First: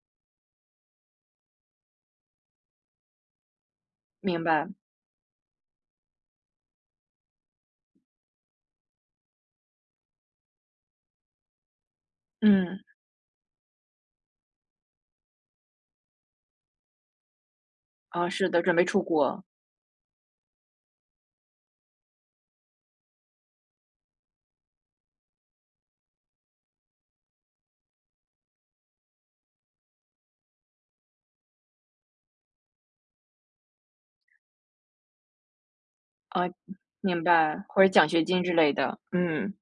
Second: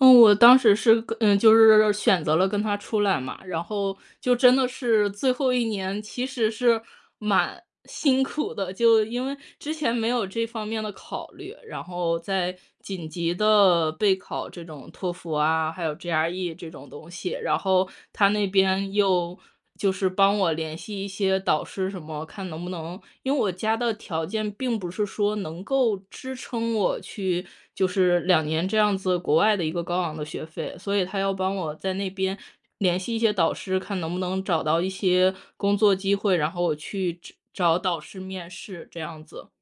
嗯，我当时是，嗯，就是选择了跟他出来嘛，然后就明真的白。是最后一年其实是蛮辛苦的。就因为之前没有这方面的考虑，然后在嗯。紧急地备考这种托福啊，还有 GRE 这种东西。然后他啊，那是的，准备边出又国。就是帮我联系一些导师什么，看能不能因为我家的条件并不是说能够支撑我去就是2年这样子国外的一个高昂的学费。所以他要帮我在那边联系一些导师，看能不能找到一些工作机会，哦，然明后我去明找白。找或者导奖师学金面之类试的，这样子。嗯。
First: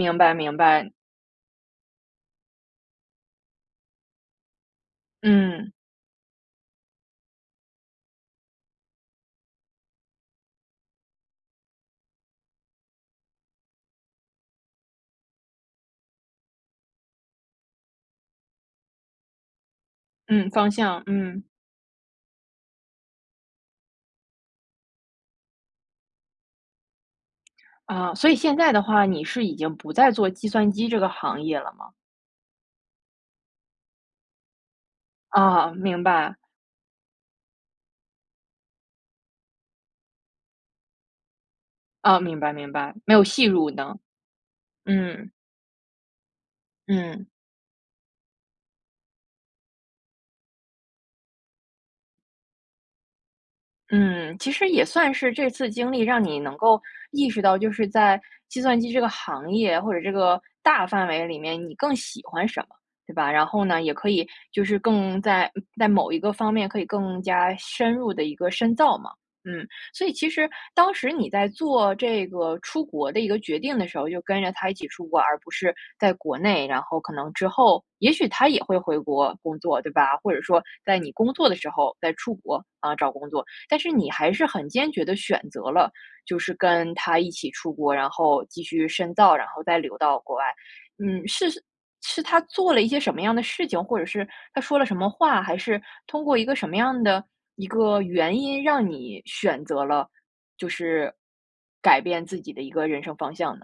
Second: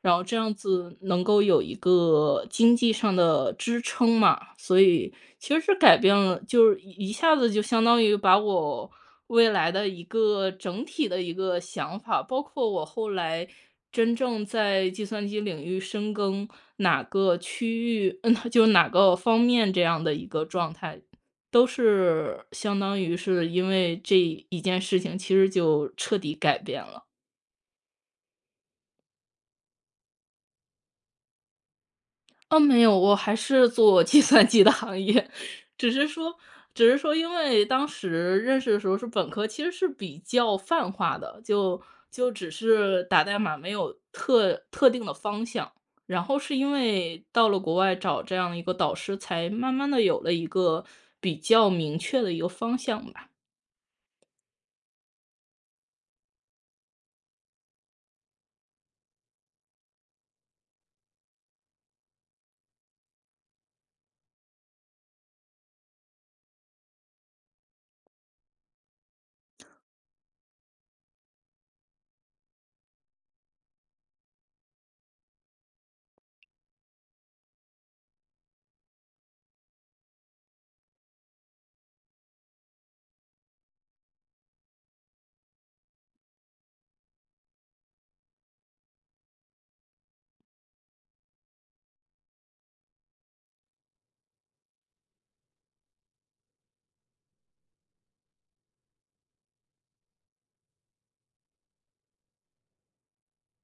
然后白这样明白。子能够有一个经济上的支撑嘛，所以其嗯。实改变了就是一下子就相当于把我未来的一个整体的一个想法包括我后来真正在计算机领域深耕，哪个区域嗯，就哪个方面，这样的一个嗯，方状态，向，嗯。都是相当于是因为这一件事情其实就彻底改变了。啊，所以现在的话，你是已经不再做计算机这个行业了吗？哦，没有。我还是做计算机的行业，哦，只明是白。说只是说因为当时认识的时候是本科，其实是比较泛化的，就哦，就明白只明白，是没有打代细码没入呢。有特特定的嗯。方向，然后是因为嗯。到了国外找这样一个导师，才慢慢地有了一个比较明确的一个方向吧。嗯，其实也算是这次经历让你能够意识到就是在计算机这个行业，或者这个大范围里面，你更喜欢什么，对吧？然后呢，也可以就是更在在某一个方面可以更加深入地一个深造嘛。嗯，所以其实当时你在做这个出国的一个决定的时候，就跟着他一起出国，而不是在国内，然后可能之后也许他也会回国工作，对吧？或者说在你工作的时候再出国，啊，找工作，但是你还是很坚决地选择了就是跟他一起出国，然后继续深造，然后再留到国外。嗯，是是他做了一些什么样的事情，或者是他说了什么话，还是通过一个什么样的一个原因，让你选择了，就是改变自己的一个人生方向呢？